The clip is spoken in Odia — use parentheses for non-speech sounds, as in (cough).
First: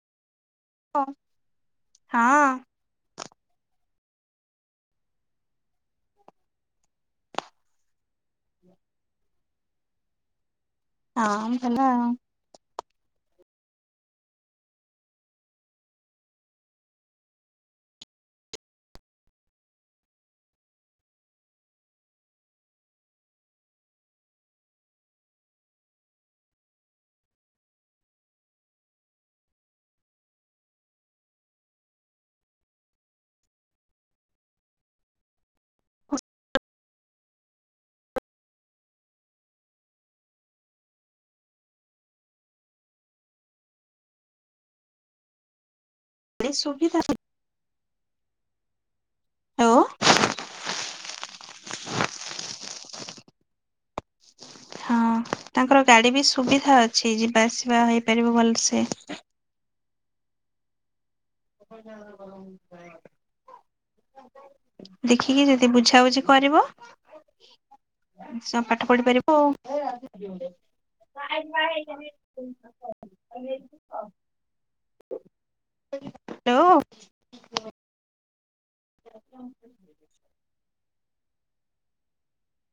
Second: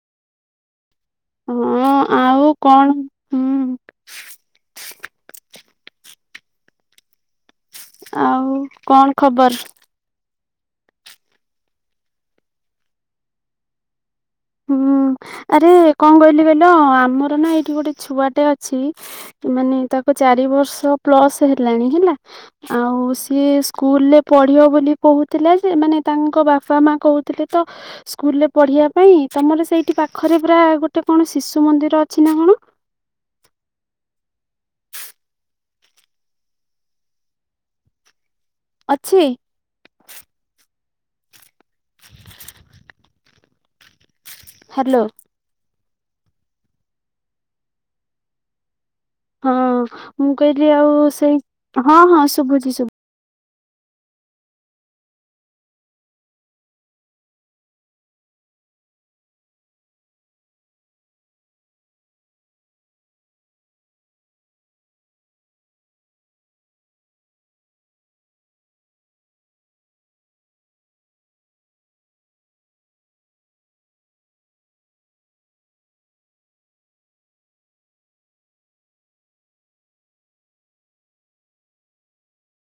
ହଁ। ହୁଁ, ଆଉ ହଁ କଣ? ହୁଁ ଆଉ, କଣ ଖବର? ହଁ, ଭଲ ଆଉ। ହୁଁ, ଆରେ କଣ କହିଲି କହିଲ? ଆମର ନା ଏଇଠି ଗୋଟେ ଛୁଆଟେ ଅଛି ମାନେ, ତାକୁ ଚାରି ବର୍ଷ ପ୍ଲସ୍ ହେଲାଣି ହେଲା। ଆଉ ସିଏ ସ୍କୁଲ ରେ ପଢିବ ବୋଲି କହୁଥିଲା, ଯେ ମାନେ ତାଙ୍କ ବାପା-ମା କହୁ ଥିଲେ ତ ସ୍କୁଲ ରେ ପଢ଼ିବା ପାଇଁ। ତମର ସେଇଠି ପାଖରେ ପୁରା ଗୋଟେ କଣ ଶିଶୁ ମନ୍ଦିର ଅଛି ନା କଣ? ଅଛି? (inaudible) ହ୍ୟାଲୋ। ଏଡେ ସୁବିଧା ନାଇଁ। ହଁ, ମୁଁ କହିଲି, ଆଉ ସେଇ ହଁ, ହଁ ଶୁଭୁଛି ଶୁଭୁ ହଁ, ତାଙ୍କର ଗାଡି ବି ସୁବିଧା ଅଛି, ଯିବା ଆସିବା ହେଇପାରିବ ଭଲସେ। (inaudible) ଦେଖିକି, ଯଦି ବୁଝାବୁଝି କରିବ। ସବ୍ ପାଠ ପଢି ପାରିବ ଆଉ। (unintelligible) ଲୋ! (inaudible)